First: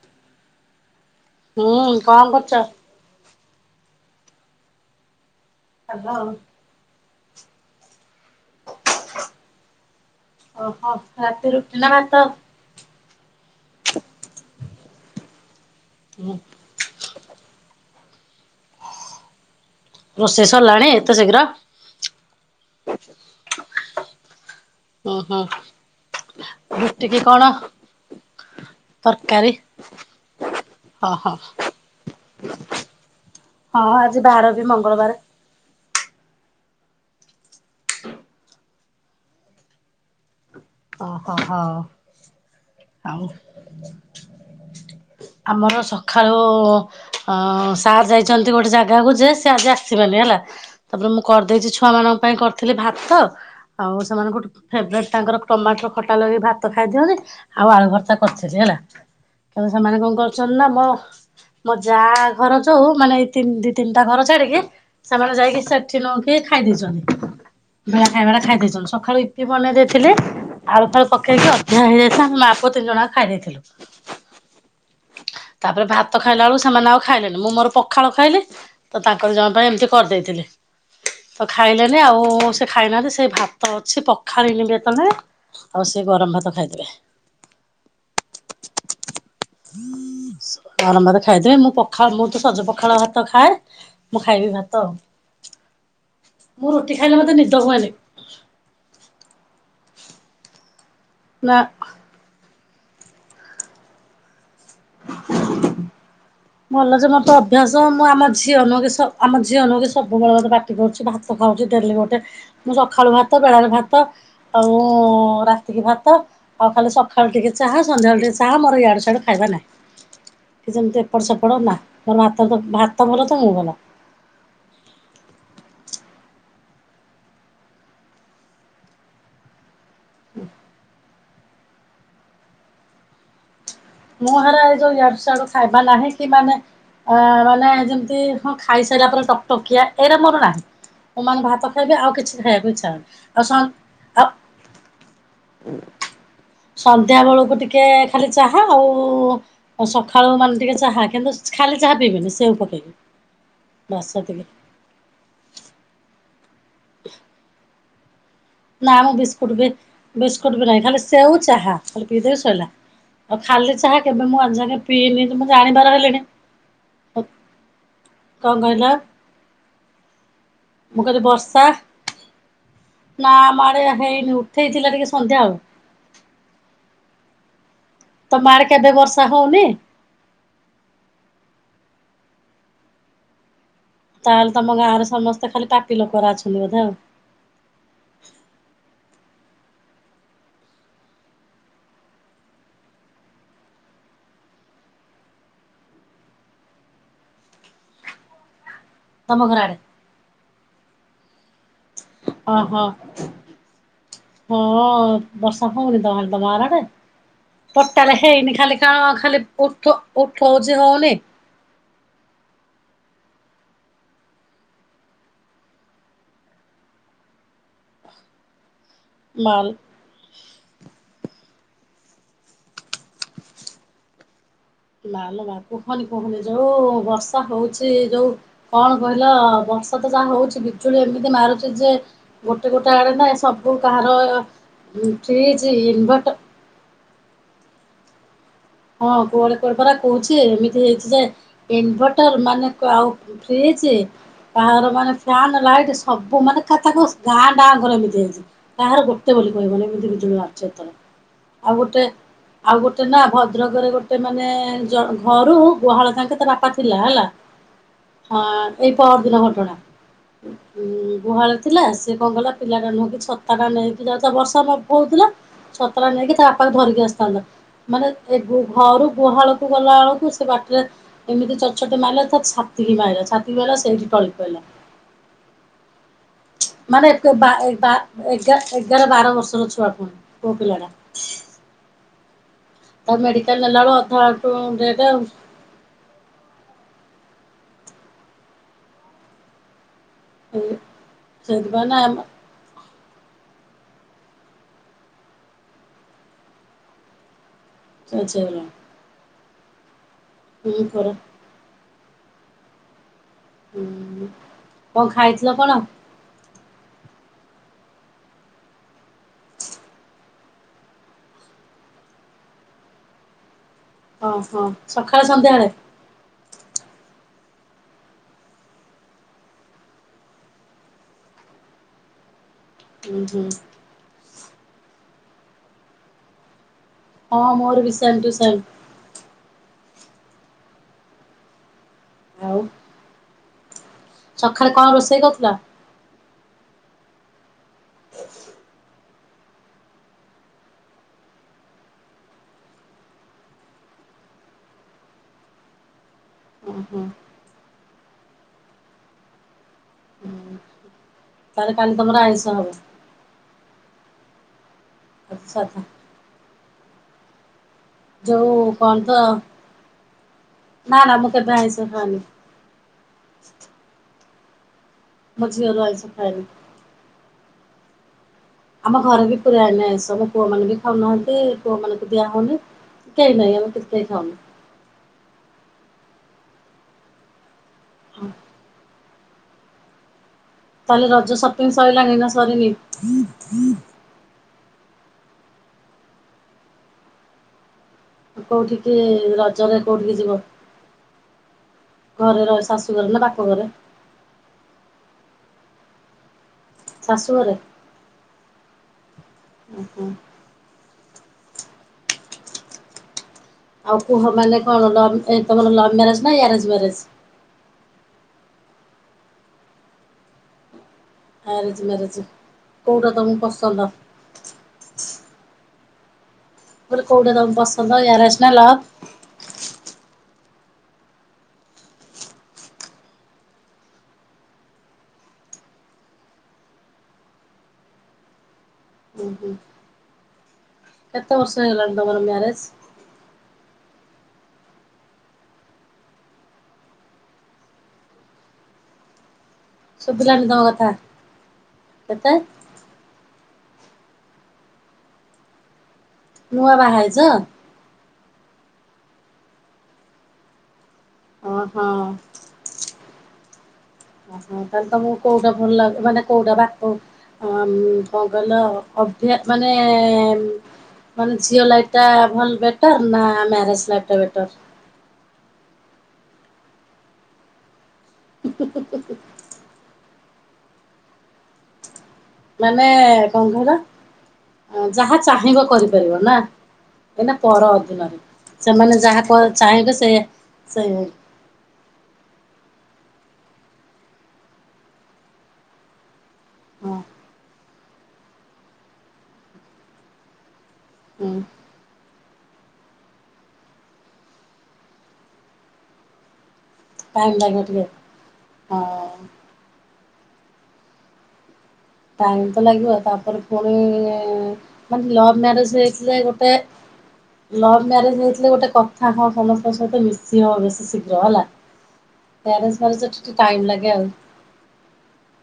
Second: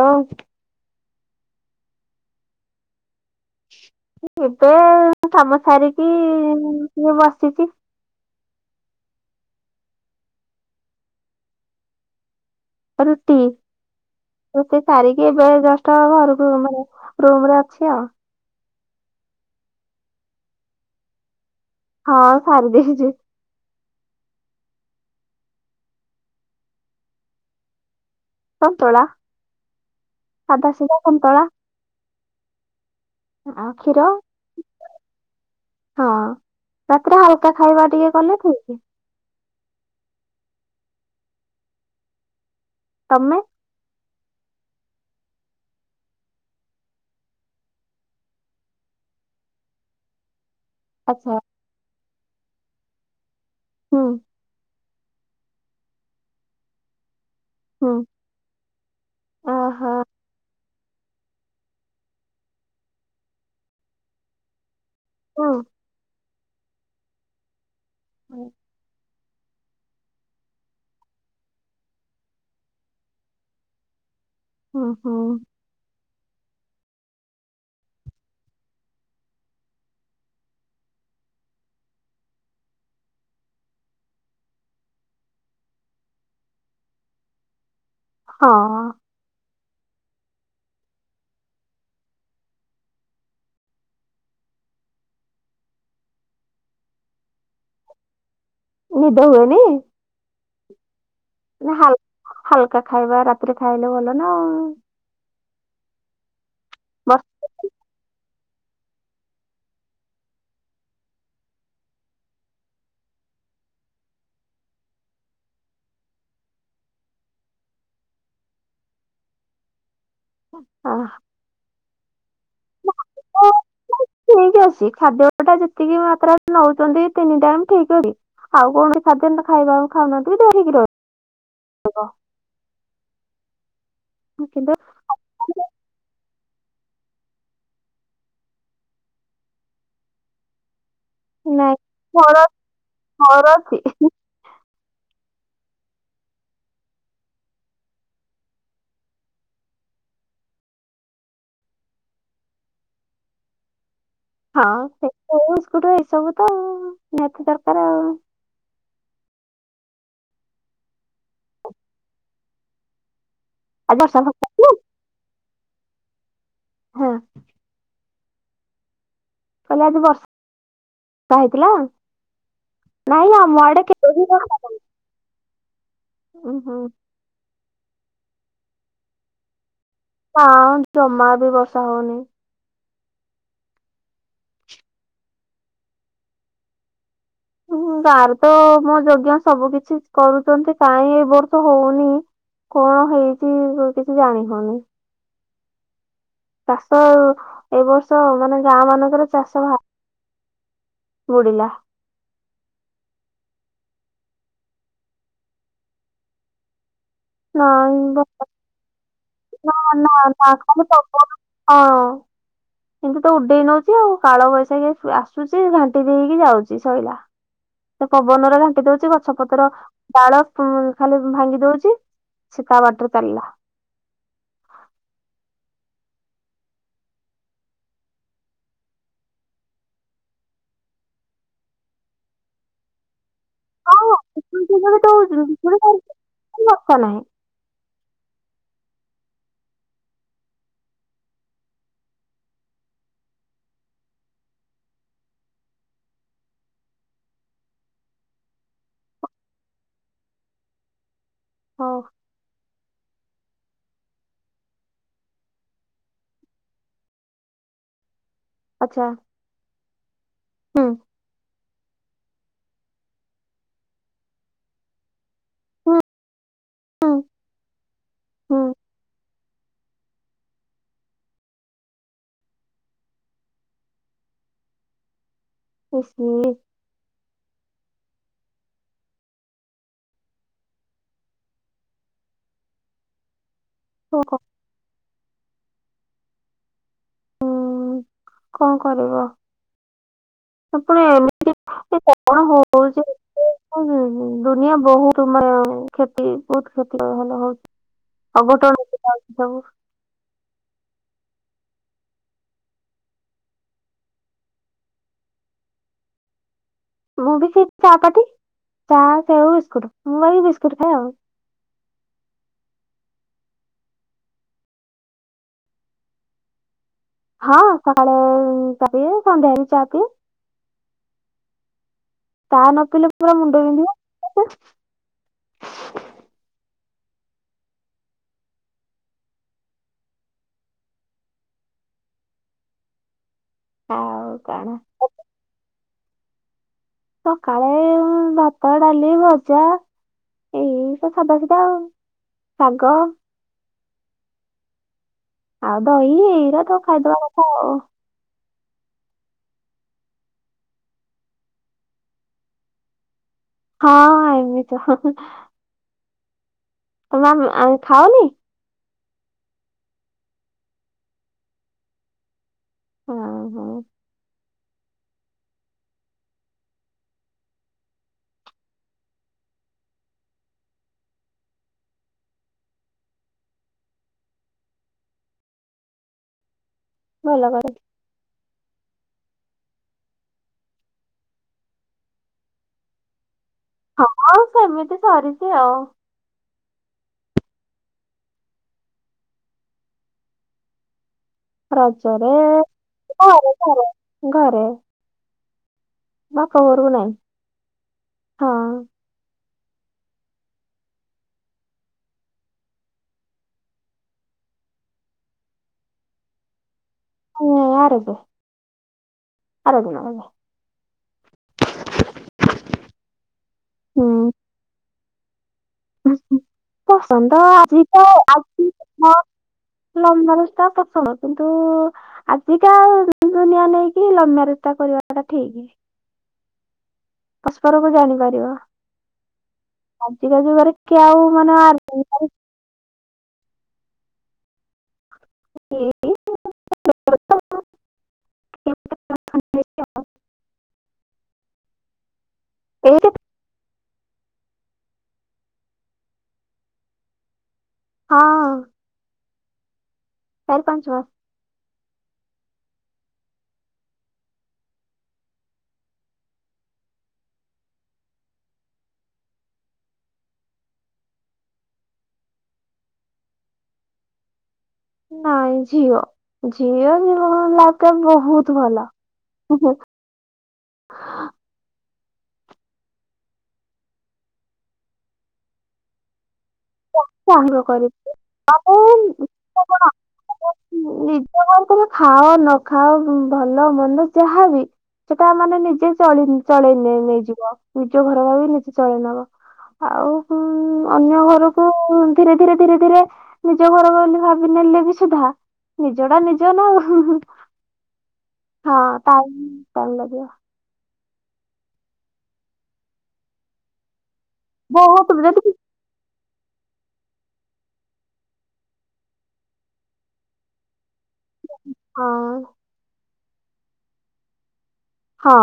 ହଁ। ହୁଁ କଣ କରୁଛ? ଏବେ ତ କାମ ସାରିକି ଟିକେ ବସିଛି। ଓହୋ ରାତିରେ ରୁଟି ନା ଭାତ? ରୁଟି ରୁଟି ସାରିକି ଏବେ ଜଷ୍ଟ ଘରକୁ ମାନେ ରୁମ ରେ ଅଛି ଆଉ। ରୋଷେଇ ସରିଲାଣି ଏତ ଶୀଘ୍ର। ହଁ ସାରିଦେଇଛି। ଓହୋ ଫିଟିକି କଣ? ସନ୍ତୁଳା ତରକାରୀ ସାଧା ସିଧା ଅ ହ। ସନ୍ତୁଳା ଆଉ ହଁ କ୍ଷୀର ଆଜି ବାର ବି ମଙ୍ଗଳବାରେ। ହଁ ରାତିରେ ହାଲକା ଖାଇବା ଟିକେ କଲେ ଠିକି। ଅହୋ ହୋ ଆଉ। ତମେ ଆମର ସଖାଳୁ। ଅ- ଅ ସାର୍ ଯାଇଛନ୍ତି ଗୋଟେ ଜାଗାକୁ ଯେ ସେ ଆଜି ଆସିବେନି ହେଲା। ତାପରେ ମୁଁ ଆଚ୍ଛା କରିଦେଇଛି ଛୁଆ ମାନଙ୍କ ପାଇଁ କରିଥିଲି ଭାତ ଆଉ ହୁଁ ସେମାନଙ୍କଠୁ ଫେବରାଇଟ୍ ତାଙ୍କର ଟମାଟର ଖଟା ଲାଗେଇକି ଭାତ ଖାଇଦିଅନ୍ତି। ଆଉ ଆଳୁ ହୁଁ ଭର୍ତା କରିଥିଲି ହେଲା ତାପରେ ଓହୋ ସେମାନେ କଣ କ ଆକ୍ଚୁଲି ନା ମୋ ମୋ ଯା ଘର ଯୋଉ ମାନେ ଏଇ ତିନି ଦି ତିନିଟା ଘର ଛାଡିକି। ସେମାନେ ହୁଁ ଯାଇକି ସେଠି ନୁହଁକି ଖାଇ ଦେଇଛନ୍ତି ବେଳା ଖାଇବାଟା ଖାଇ ଦେଇଛନ୍ତି ସଖାଳୁ ଇ ଇପି ବନେଇ ଦେଇଥିଲି। ଆଳୁ ଫାଳୁ ପକେଇକି ଅଧିକା ହେଇଯାଇଥିଲା ଆମ ମାଆ ପୁଅ ତିନି ଜଣ ଯାଙ୍କ ଖାଇ ଦେଇଥିଲୁ। ଓ ହୋ। ତାପରେ ଭାତ ଖାଇଲା ବୁଳୁ ସେମାନେ ଆଉ ଖାଇଲେନି ମୁଁ ମୋର ପଖାଳ ଖାଇଲି। ତ ତାଙ୍କ ଦିଜଣ ପାଇଁ ଏମିତି କରିଦେଇଥିଲି। ତ ଖାଇଲେନି ଆଉ ସେ ଖାଇନାହାନ୍ତି ସେ ଭାତ ଅଛି ପଖାଲିନି ବି ଏତେବେଳ ଯାଏଁ। ଆଉ ସେ ଗରମ ଭାତ ଖାଇଦେବେ। ହଁ। ଗରମ ଭାତ ଖାଇଦେବେ ମୁଁ ପଖାଳ ମୁଁ ତ ସଜ ପଖାଳ ଭାତ ଖାଏ। ମୁଁ ଖାଇବି ଭାତ ମୁଁ ରୁଟି ଖାଇଲେ ମତେ ନିଦ ହୁଏନି। ନିଦ ହୁଏନି। ନା ହାଲ୍ ହାଲକା ଖାଇବା ରାତିରେ ଖାଇଲେ ଭଲ ନା ଆଉ। ଭଲ ଯେ ମୋର ତ ବର୍ଷ ଅଭ୍ୟାସ ମୁଁ ଆମ ଝିଅ ନୁହେ କି ସ ଆମ ଝିଅ ନୁହେଁ କି ସବୁବେଳେ ମତେ ପାଟି କରୁଛି ଭାତ ଖାଉଛି ଡେଲି ଗୋଟେ। ମୁଁ ସକାଳୁ ଭାତ ବେଳାରେ ଭାତ ଆଉ ରାତିକି ଭାତ। ଆଉ ଖାଲି ସଖାଳୁ ଟିକେ ଚାହା ସନ୍ଧ୍ୟାବେଳେ ଟିକେ ଚାହା ମୋର ୟାଡୁ ସିଆଡୁ ଖାଇବା ନାହିଁ। କି ଯେମତି ଏପଟ ସେପଟ ନା, ମର ଭାତ ଭାତ ଭଲ ତ ମୁଁ ଭଲ। ସି ଖାଦ୍ୟ ଟା ଯେତିକି ମାତ୍ରାରେ ନେଉଛନ୍ତି, ତିନିଟା ଠିକ ଅଛି। ଆଉ କୌଣସି ଖାଦ୍ୟ ଖାଇବା ଆଉ। ଖାଉନାହାଁନ୍ତି ଦେହ ଠିକକ୍ ରହି ହବ। ମୁଁ ହେରା ଯୋଉ ୟାଡୁ ସିଆଡୁ ଖାଇବା ନାହିଁ କି ମାନେ। ଅ ମାନେ ଯେମିତି ହଁ ଖାଇସାରିଲା ପରେ ଟକଟକିଆ ଏଇରା ମୋର ନାହିଁ। ମୁଁ ମାନେ ଭାତ ନାଇଁ ଖାଇବି ଆଉ କିଛି ମୋର ଖାଇବାକୁ ଇଛା ହବନି ମୋର ଅଛି ଆଉ ସ ସନ୍ଧ୍ୟା ବେଳକୁ ଟିକେ ଖାଲି ଚା ହ ଆଉ ସକାଳୁ ମାନେ ଟିକେ ଚାହା। କିନ୍ତୁ ଖାଲି ଚାହା ପିଇବିନି ସେଉ ପକେଇକି ବାସ୍ ସେତିକି ହଁ ସେ ଏଇ ସବୁ ତ ନିହାତି ଦରକାର ଆଉ ନା ମୁଁ ବିସ୍କୁଟ ବି ବିସ୍କୁଟ ବି ନାହିଁ, ଖାଲି ସେଉ ଚାହା ଖାଲି ପିଇଦେବି ଶଇଲା। ଆଉ ଖାଲି ଚାହା ଆଜି ବର୍ଷା କେବେ ମୁଁ ଫର୍ଷା ଆଜି ହେଇଥିଲା ଯାଗେ ପିଇନି, ମୁଁ ଜାଣିବାର ହେଲିଣି। ହୁଁ। କଣ କହିଲ? ତାହାଲେ ବସ ମୁଁ କହିଲି ବର୍ଷା, ନାଇଁ ନା ଆମ ଆଡେ କେବେ ବି ହେଇନି ବର୍ଷା ଉଠେଇଥିଲା ଟିକେ ସନ୍ଧ୍ୟାଆଳୁ ଉଁ ହୁଁ। ତମଆଡେ କେବେ ବର୍ଷା ହଉନି? ନା ଜମା ବି ବର୍ଷା ହଉନି। ତାହେଲେ ତମ ଗାଁରେ, ସମସ୍ତେ ଖାଲି ପାପି ଲୋକଗୁରା ଅଛନ୍ତି ବୋଧେ ଆଉ ହୁଁ ଗାଁରେ ତ ହୋମ ଯଜ୍ଞ ସବୁ କିଛି କରୁଛନ୍ତି, କାହିଁଁ ଏ ବର୍ଷ ହଉନି କଣ ହେଇଛି ଓ କିଛି ଜାଣି ହଉନି? ଚାଷ ଏ ବର୍ଷ ମାନେ ଗାଁ ମାନଙ୍କରେ ତମ ଘର ଚାଷ ଆଡେ ବା ବୁଡ଼ିଲା। ଅ ହ। ହଁ ବର୍ଷା ହଉନି ତାହାଲେ ତମ ଆଡେ। ନାଇଁ ବର୍ଷା ବ- ହେଇନି ଖାଲି କା ନା ନା ନା [inaudible] ହଁ। କିନ୍ତୁ ତ ଉଡେଇ ନଉଛି ଆଉ କାଳ ବୈଶାଖୀ ଆସୁଛି ଘାଣ୍ଟି ଦେଇକି ଯାଉଛି ସଇଲା। ସେ ପବନରେ ଘାଣ୍ଟି ଦଉଛି ବ ମାଲ ଗଛପତ୍ର ଡାଳ ଖାଲି ଭାଙ୍ଗି ଦଉଛି ସେ ତା ବାଟରେ ଚାଲିଲା। ନାଲୋ ମା କୁହନି କୁହନି ଯୋଉ ବର୍ଷା ହଉଛି ଯୋଉ କଣ କହିଲ ବର୍ଷା ତ ଯାହା ହଉଛି ବିଜୁଳି ଏମିତି ମାରୁଛି ଯେ ଗୋଟେ ଗୋଟେ ଆଡେ ନା ଏ ସବୁ ହଁ କାହାର ବିଜୁଳି ଫ୍ରିଜ ଇନଭଟ ଲୋକ ନାହିଁ। ହଁ କୁଆଡେ କୋଆଡେ ପରା କହୁଛି ଏମିତି ହେଇଛି ଯେ ଇନଭଟର ମାନେ ଆଉ ଫ୍ରିଜ। କାହାର ମାନେ ଫ୍ୟାନ ଲାଇଟ ସବୁ ମାନେ ଗାଁ ଡାଁ ଖରାପ ହେଇଯାଇଛି। କାହାର ଗୋଟେ ବୋଲି କହିବନି ଏମିତି ବିଜୁଳି ମରୁଛି ଏଥର ଆଉ ହଉ ଗୋଟେ ଆଉ ଗୋଟେ ନା ଭଦ୍ରକରେ ଗୋଟେ ମାନେ ଘରୁ ଗୁହାଳ ଯାଙ୍କେ ତାର ବାପା ଥିଲା ହେଲା ହଁ ଏଇ ଆଚ୍ଛା ପରଦିନ ଘଟଣା। ହୁଁ। ଉଁ ଗୁହାଳ ଥିଲା ସେଏ କଣ କଲା ପିଲାଟା ନୁହଁକି ଛତାଟା ନେଇକି ଯାଉଥିଲା ବର୍ଷା ପକଉଥିଲା ହୁଁ ଛତାଟା ନେଇକି ତା ବାପାକୁ ଧରିକି ହୁଁ ଆସିଥାନ୍ତା। ମାନେ ଏ ହୁଁ ଘରୁ ଗୁହାଳକୁ ଗଲାବେଳକୁ ସେ ବାଟରେ ଏମିତି ଚଟଛଟି ମାରିଲା ତା ଛାତି କି ମାଇଲା ଛାତି କି ମାଇଲା ସେଇଠି ଟଳିି ପଇଲା। ଉନ୍ ହୁଁ। ମାନେ ବା ବା ଏଗା ଏଗାର ବାର ବର୍ଷର ଛୁଆ ପୁଣି ପୁଅ ପିଲାଟା? ତାକୁ ମେଡିକାଲ ନେଲାବେଳକୁ କଣ କ- ଅଧା ବାଟରୁ ଡେଥ ଆଉ ହୁଁ, କଣ କରିବ ଏପଟେ ଏମିତି ସେଇଥିପାଇଁ ନା ପବନ ହଉ ହଉଚି ଏତେ ହ ହ ଦୁନିଆ ବହୁତ ମାନେ କ୍ଷତି ବହୁତ କ୍ଷତି ଭଲ ହଉଛି। ଚେଞ୍ଜ ହେଇଗଲାଣି ଅଘଟଣ ହଉଚି ସବୁ ହୁଁ ପରା ହୁଁ କଣ ଖାଇଥିଲ କଣ? ମୁଁ ବି ସେଇ ଚା ପାଟି ଚା ସେଉ ବିସ୍କୁଟ ମୁଁ ଏଇ ବିସ୍କୁଟ ଖାଏ ଆଉ। ଓ ହୋ ସକାଳେ ସନ୍ଧ୍ୟାବେଳେ। ହଁ ସକାଳେ ଚା ପିଏ ସନ୍ଧ୍ୟା ବି ଚା ପିଏ। ତା ନ ପିଲେ ହୁଁ ପୁରା ହୁଁ ମୁଣ୍ଡ ପିନ୍ଧିବ। ହଁ ମୋର ବି ସେମ୍ ଟୁ ସେମ୍। ଆଉ। ସକାଳେ କଣ ରୋଷେଇ କରିଥିଲ। ସକାଳେ ଏ ଭାତ ଡାଲି ଭ ଜା ଏଇସବୁ ସାଦା ସିଦା ଆଉ ଶାଗ। ଆଉ ଦହି ଏଇରା ହୁଁ ତ ହୁଁ ଖାଇଦବା କଥା ଆଉ। ହୁଁ ତାହେଲେ କାଲି ତମର ଆଇଷ ହବ। ହଁ ଆଇଁମିସ। ଆଚ୍ଛା ଆଚ୍ଛା। ତ ମ୍ୟାାମ [unintelligible] ଯୋଉ କଣ ତ ନା ନା ମୁଁ କେବେ ଆଇଷ ଖାଏନି। ହଁ ହଁ। ମୁ ଝିଅ ର ଆମିଷ ଖାଏନି। ଆମ ଘରେ ବି ପୁରାଏନି ଆଇଁଷ ମୋ ପୁଅ ମାନ ବି ଖାଉନାହାନ୍ତି ପୁଅ ମାନଙ୍କୁ ଦିଆ ହଉନେଇ। କେଇ ନାହିଁ ଆମେ କେଇ ଖାଉନୋଉ। ଭଲ ଘର। ହଁ। ତାହେଲେ ରଜ ସପିଙ୍ଗ ସରିଲାଣି ନା ସରିନି। ହଁ ସେମିତି ସରିଛି ଆଉ। କୋଉଠିକି ରଜରେ କୋଉଠିକି ଯିବ। ରାଜରେ ଘରେ ରହି ଶାଶୁଘରେ ନା ବାପ ଗାଁରେ ଘରେ ଘରେ। ବାପ ଘରକୁ ନାଇଁ ଶାଶୁଘରେ ହଁ ଓ ହ। ଆଉ କୁହ ମାନେ କଣ ଲ ତମର ଲଭ ମ୍ୟାରେଜ ନା arrange marriage. [unintelligible] Orange marriage. Arrange marriage କୋଉଟା ତମକୁ ପସନ୍ଦ। ଉଁ। କହିଲି କୋଉଟା ପସନ୍ଦ ତମକୁ ଆଜି ପସନ୍ଦ ତ ମ୍ୟାରେଜ୍ ନା ଆଜି ଲଭ୍? ହଁ। ଲଭ୍ ମ୍ୟାରେଜ୍ ଟା ପସନ୍ଦ କିନ୍ତୁ ଆଜିକା ଦୁନିଆ ନେଇକି ଲଭ ମ୍ୟାରେଜଟା କରିବାଟା ଠିକ୍। ପରସ୍ପରକୁ ଜାଣିପାରିବ ଆଜିକା ଯୁଗରେ କିଏ ଆଉ ମାନେ କେତେବର୍ଷ ଆର- ହେଲାଣି ତମର ମ୍ୟାରେଜ୍। [unintelligible] ଶୁଭିଲାନି ତମ କଥା କେତେ। ଏଇ ନୂଆ ବାହା ହେଇଚ। ହଁ। ଚାରି ପାଞ୍ଚ ମାସ ଅ ହଁ। ଓହୋ ତାହେଲେ ତମକୁ କୋଉଟା ଭଲ ଲାଗେ ମାନେ କୋଉଟା ବାପ ହ କଣ କହିଲ ଅଭ୍ୟା ମାନେ ମାନେ ଝିଅ ଲାଇଫଟା ଭଲ ବେଟର ନା ମ୍ୟାରେଜ ଲାଇଫଟା ବେଟର। ନାଇଁ ଝିଅ ଝିଅ ଲାଇଫଟା ବହୁତ ଭଲ। [inaudible] ମାନେ କଣ କହିଲ ଯାହା ଚାହିଁବ କରିପାରିବ ନା? ଏଇନା ଚାହିଁବ ପର କରିବ ଅଧିନରେ, ଆଉ ସେମାନେ ଯାହା କ ଚାହିଁବେ ସେଇଆ ସେ ବାପଘରେ ତୁମେ ଖାଅ ନ ଖାଅ ଭଲ ମନ୍ଦ ଯାହାବି। ସେଟା ମାନେ ନିଜେ ଚଳି ଚଳେଇ ହଁ ନେଇଯିବ ନିଜ ଘର ଭାବିକି ନିଜେ ଚଳେଇ ନବ। ଆଉ ଅନ୍ୟ ହୁଁ ଘରକୁ ଧୀରେ ଧୀରେ ଧୀରେ ଧୀରେ ନିଜ ଘର ବୋଲି ଭାବିନେଲେ ବି ସୁଧା। ନିଜଟା ନିଜର ନାଉ ହଁ ଟାଇମ୍ ଲାଗିବ ଟିକେ ହଁ ଟାଇମ୍ ଲାଗିବ। ଟାଇମ୍ ତ ଲାଗିବ ତାପରେ ପୁଣି ମାନେ ବହୁତ ଲଭ ଯଦି ମ୍ୟାରେଜ ହେଇଥିଲେ ଗୋଟେ ଲଭ୍ ମ୍ୟାରେଜ ହେଇଥିଲେ ଗୋଟେ କଥା ହଁ ସମସ୍ତଙ୍କ ସହିତ ମିଶି ହବ ବେଶୀ ଶି ଯଅ ହେଲା, ହଁ ଆରଞ୍ଜ ମ୍ୟାରେଜ ଟି ଟିକେ ଟାଇମ୍ ଲାଗେ ଆଉ। ହଁ।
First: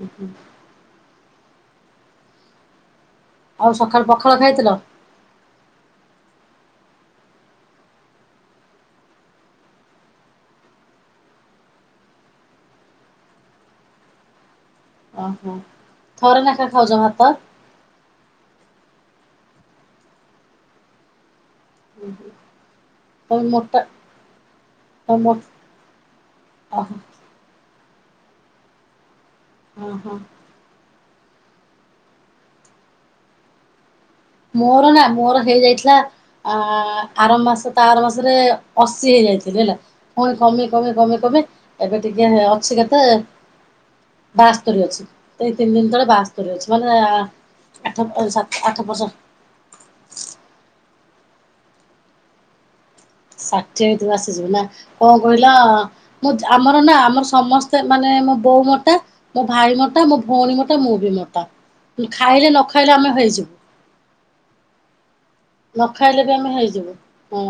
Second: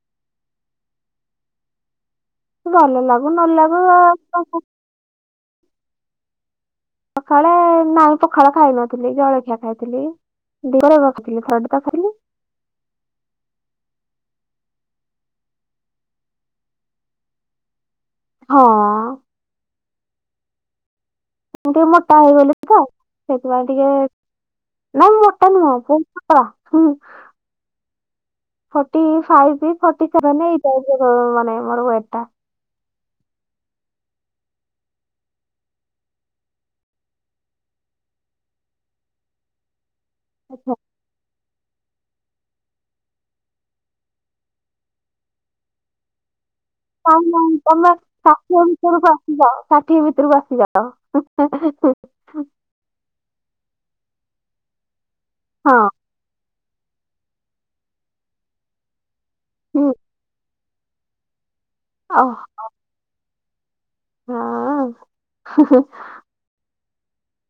ହୁଁ ହୁଁ ଭଲ ଲାଗୁ ନ ଆଉ ଲାଗୁ ସକାଳୁ ପଖାଳ ଆଉ। ଖାଇଥିଲ ସଖାଳେ ନାଇଁ ପଖାଳ ଖାଇ ନଥିଲି ଜଳଖିଆ ଖାଇଥିଲି, ଦେହରେ ରଖଥିଲି ଖରାଠି ତ ଖାଇଲି। ଓହୋ ଥରେ ନେଖା ଖାଉଛ ଭାତ? ହଁ। ମୁଁ ଟିକେ ମୋଟା ହେଇଗଲି ତ, ତମେ ସେଇଥିପାଇଁ ମୋଟା ଟିକେ ନା ମୁଁ ତମ ମୋଟା ନୁହଁ ବହୁତ ପତଳା, ହୁଁ। ଓହୋ ଫଟି ଫାଇଭ ହଁ ଫଟି ହଁ ସେଭେନ ଏଇ ଟାଇପ୍ ର ମାନେ ମୋର ୱେଟ୍ ଟା। ମୋର ନା ମୋର ହେଇଯାଇଥିଲା ଆ ଆର ମାସ ତା ଆର ମାସରେ ଅଶୀ ହେଇଯାଇଥିଲି ହେଲା। ପୁଣି କମି କମି କମି କମି ଏବେ ଟିକେ ଅଛି କେତେ ବାସ୍ତରୀ ଅଛି, ଏଇ ତିନି ଦିନ ତଳେ ବାସ୍ତ ମାନେ ନାଇଁ ଆଠ ସାତ ଆଠ ବର୍ଷ। ଯ ଷାଠିଏ ଭିତରକୁ ଆସିଗଲ। ଷାଠିଏ ଭିତରକୁ ଆସିଯିବ ନା କଣ କହିଲ ହଁ ମୁଁ ଆମର ନା ଆମର ସମସ୍ତେ ମାନେ ମୋ ବୋଉ ମୋଟା ମୋ ଭାଇ ହୁଁ ମୋଟା ମୋ ଭଉଣୀ ମୋଟା ମୁଁ ବି ମୋଟା, ଓ ଖାଇଲେ ନ ଖାଇଲେ ଆମେ ହେଇଯିବୁ। ହଁ। ନ ଖାଇଲେ ବି ଆମେ ହେଇଯିବୁ, ହଁ।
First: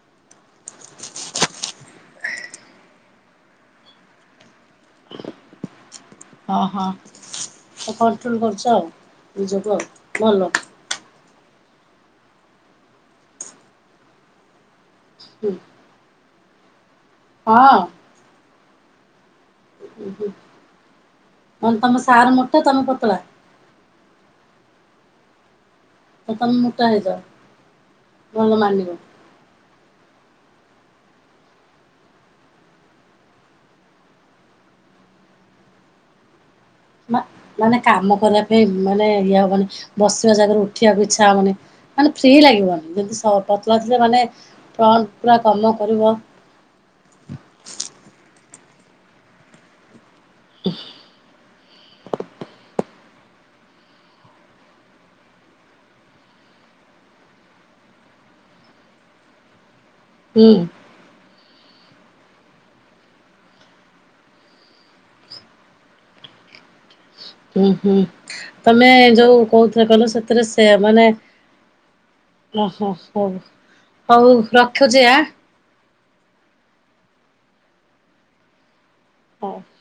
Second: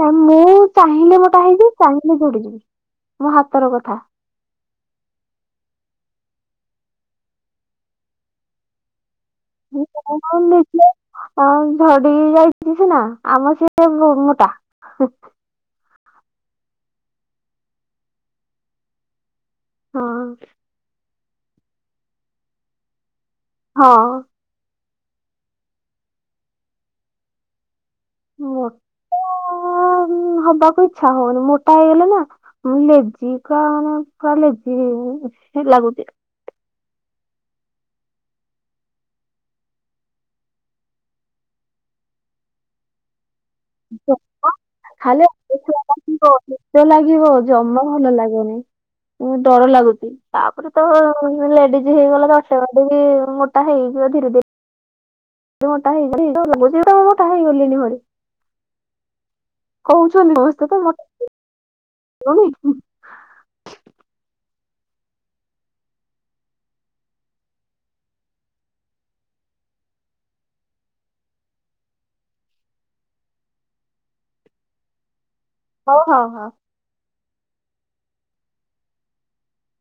ନାଇଁ ମୁଁ ଚାହିଁଲେ ମୋଟା ହେଇଯିବି, ଚାହିଁଲେ ଝଡିଯିବି, ମୋ ହାତର କଥା। ହଁ ହଁ ତ କଣ୍ଟ୍ରୋଲ କରୁଛ ଆଉ। ବୁଝିଲ ଆଉ ଭଲ। ଝଡ଼ି ଯାଇଛି ସିନା ଆମ ସିଏ ମୋଟା ହୁଁ। ହଁ। ହଁ ଉ ହୁ ମାନେ ତମ ସାର ମୋଟା ତମ ପତଳା? ହଁ। ତ ତମେ ମୋଟା ହେଇଯାଅ। ଭଲ ମାନିବ। ମୋଟା ହବାକୁ ଇଚ୍ଛା ହଉନି, ମୋଟା ହେଇଗଲେ ନା ମୁଁ ଲେଜି କ ମାନେ ଲେଜି ହେଇଯିବି ଲାଗୁଛି। ମ ମାନେ କାମ କରିବା ପାଇଁ ମାନେ ଇଏ ହବନି ମାନେ ବସିବା ଜାଗାରେ ଉଠିବାକୁ ଇଚ୍ଛା ହବନି। ମାନେ ଫ୍ରି ଲାଗିବନି ଯେମିତି ପତଳା ଥିଲେ ମାନେ ଜମା ଫଣ୍ଟ ଖାଲି ପୁରା କାମ ଅଳସୁଆ କରିବ। ଲାଗିବ ଲାଗିବ ଜମା ଭଲ ଲାଗୁନି, ଡର ଲାଗୁଛି ତାପରେ ତ ଲେଡିଜ୍ ହେଇଗଲା ଦଶବାଡ଼ି ବି ମୋଟା ହେଇଯିବ ଧୀରେ ଧୀରେ। ମୋଟା ହେଇଗଲି ହେଇଗଲି ଲାଗୁଛି ତ ମୋଟା ହେଇଗଲିଣି ଭଳି। କହୁଛନ୍ତି ହୁଁ ମତେ ତ ବେଶି ହୁଁ ହୁଁ ତମେ ଯୋଉ କହୁଥିଲ କହିଲ ସେଥିରେ ସେ ମାନେ ଓହୋ ହଉ, ହଉ ରଖୁଛି ଆ। ହଉ ହଁ ହଁ। [unintelligible]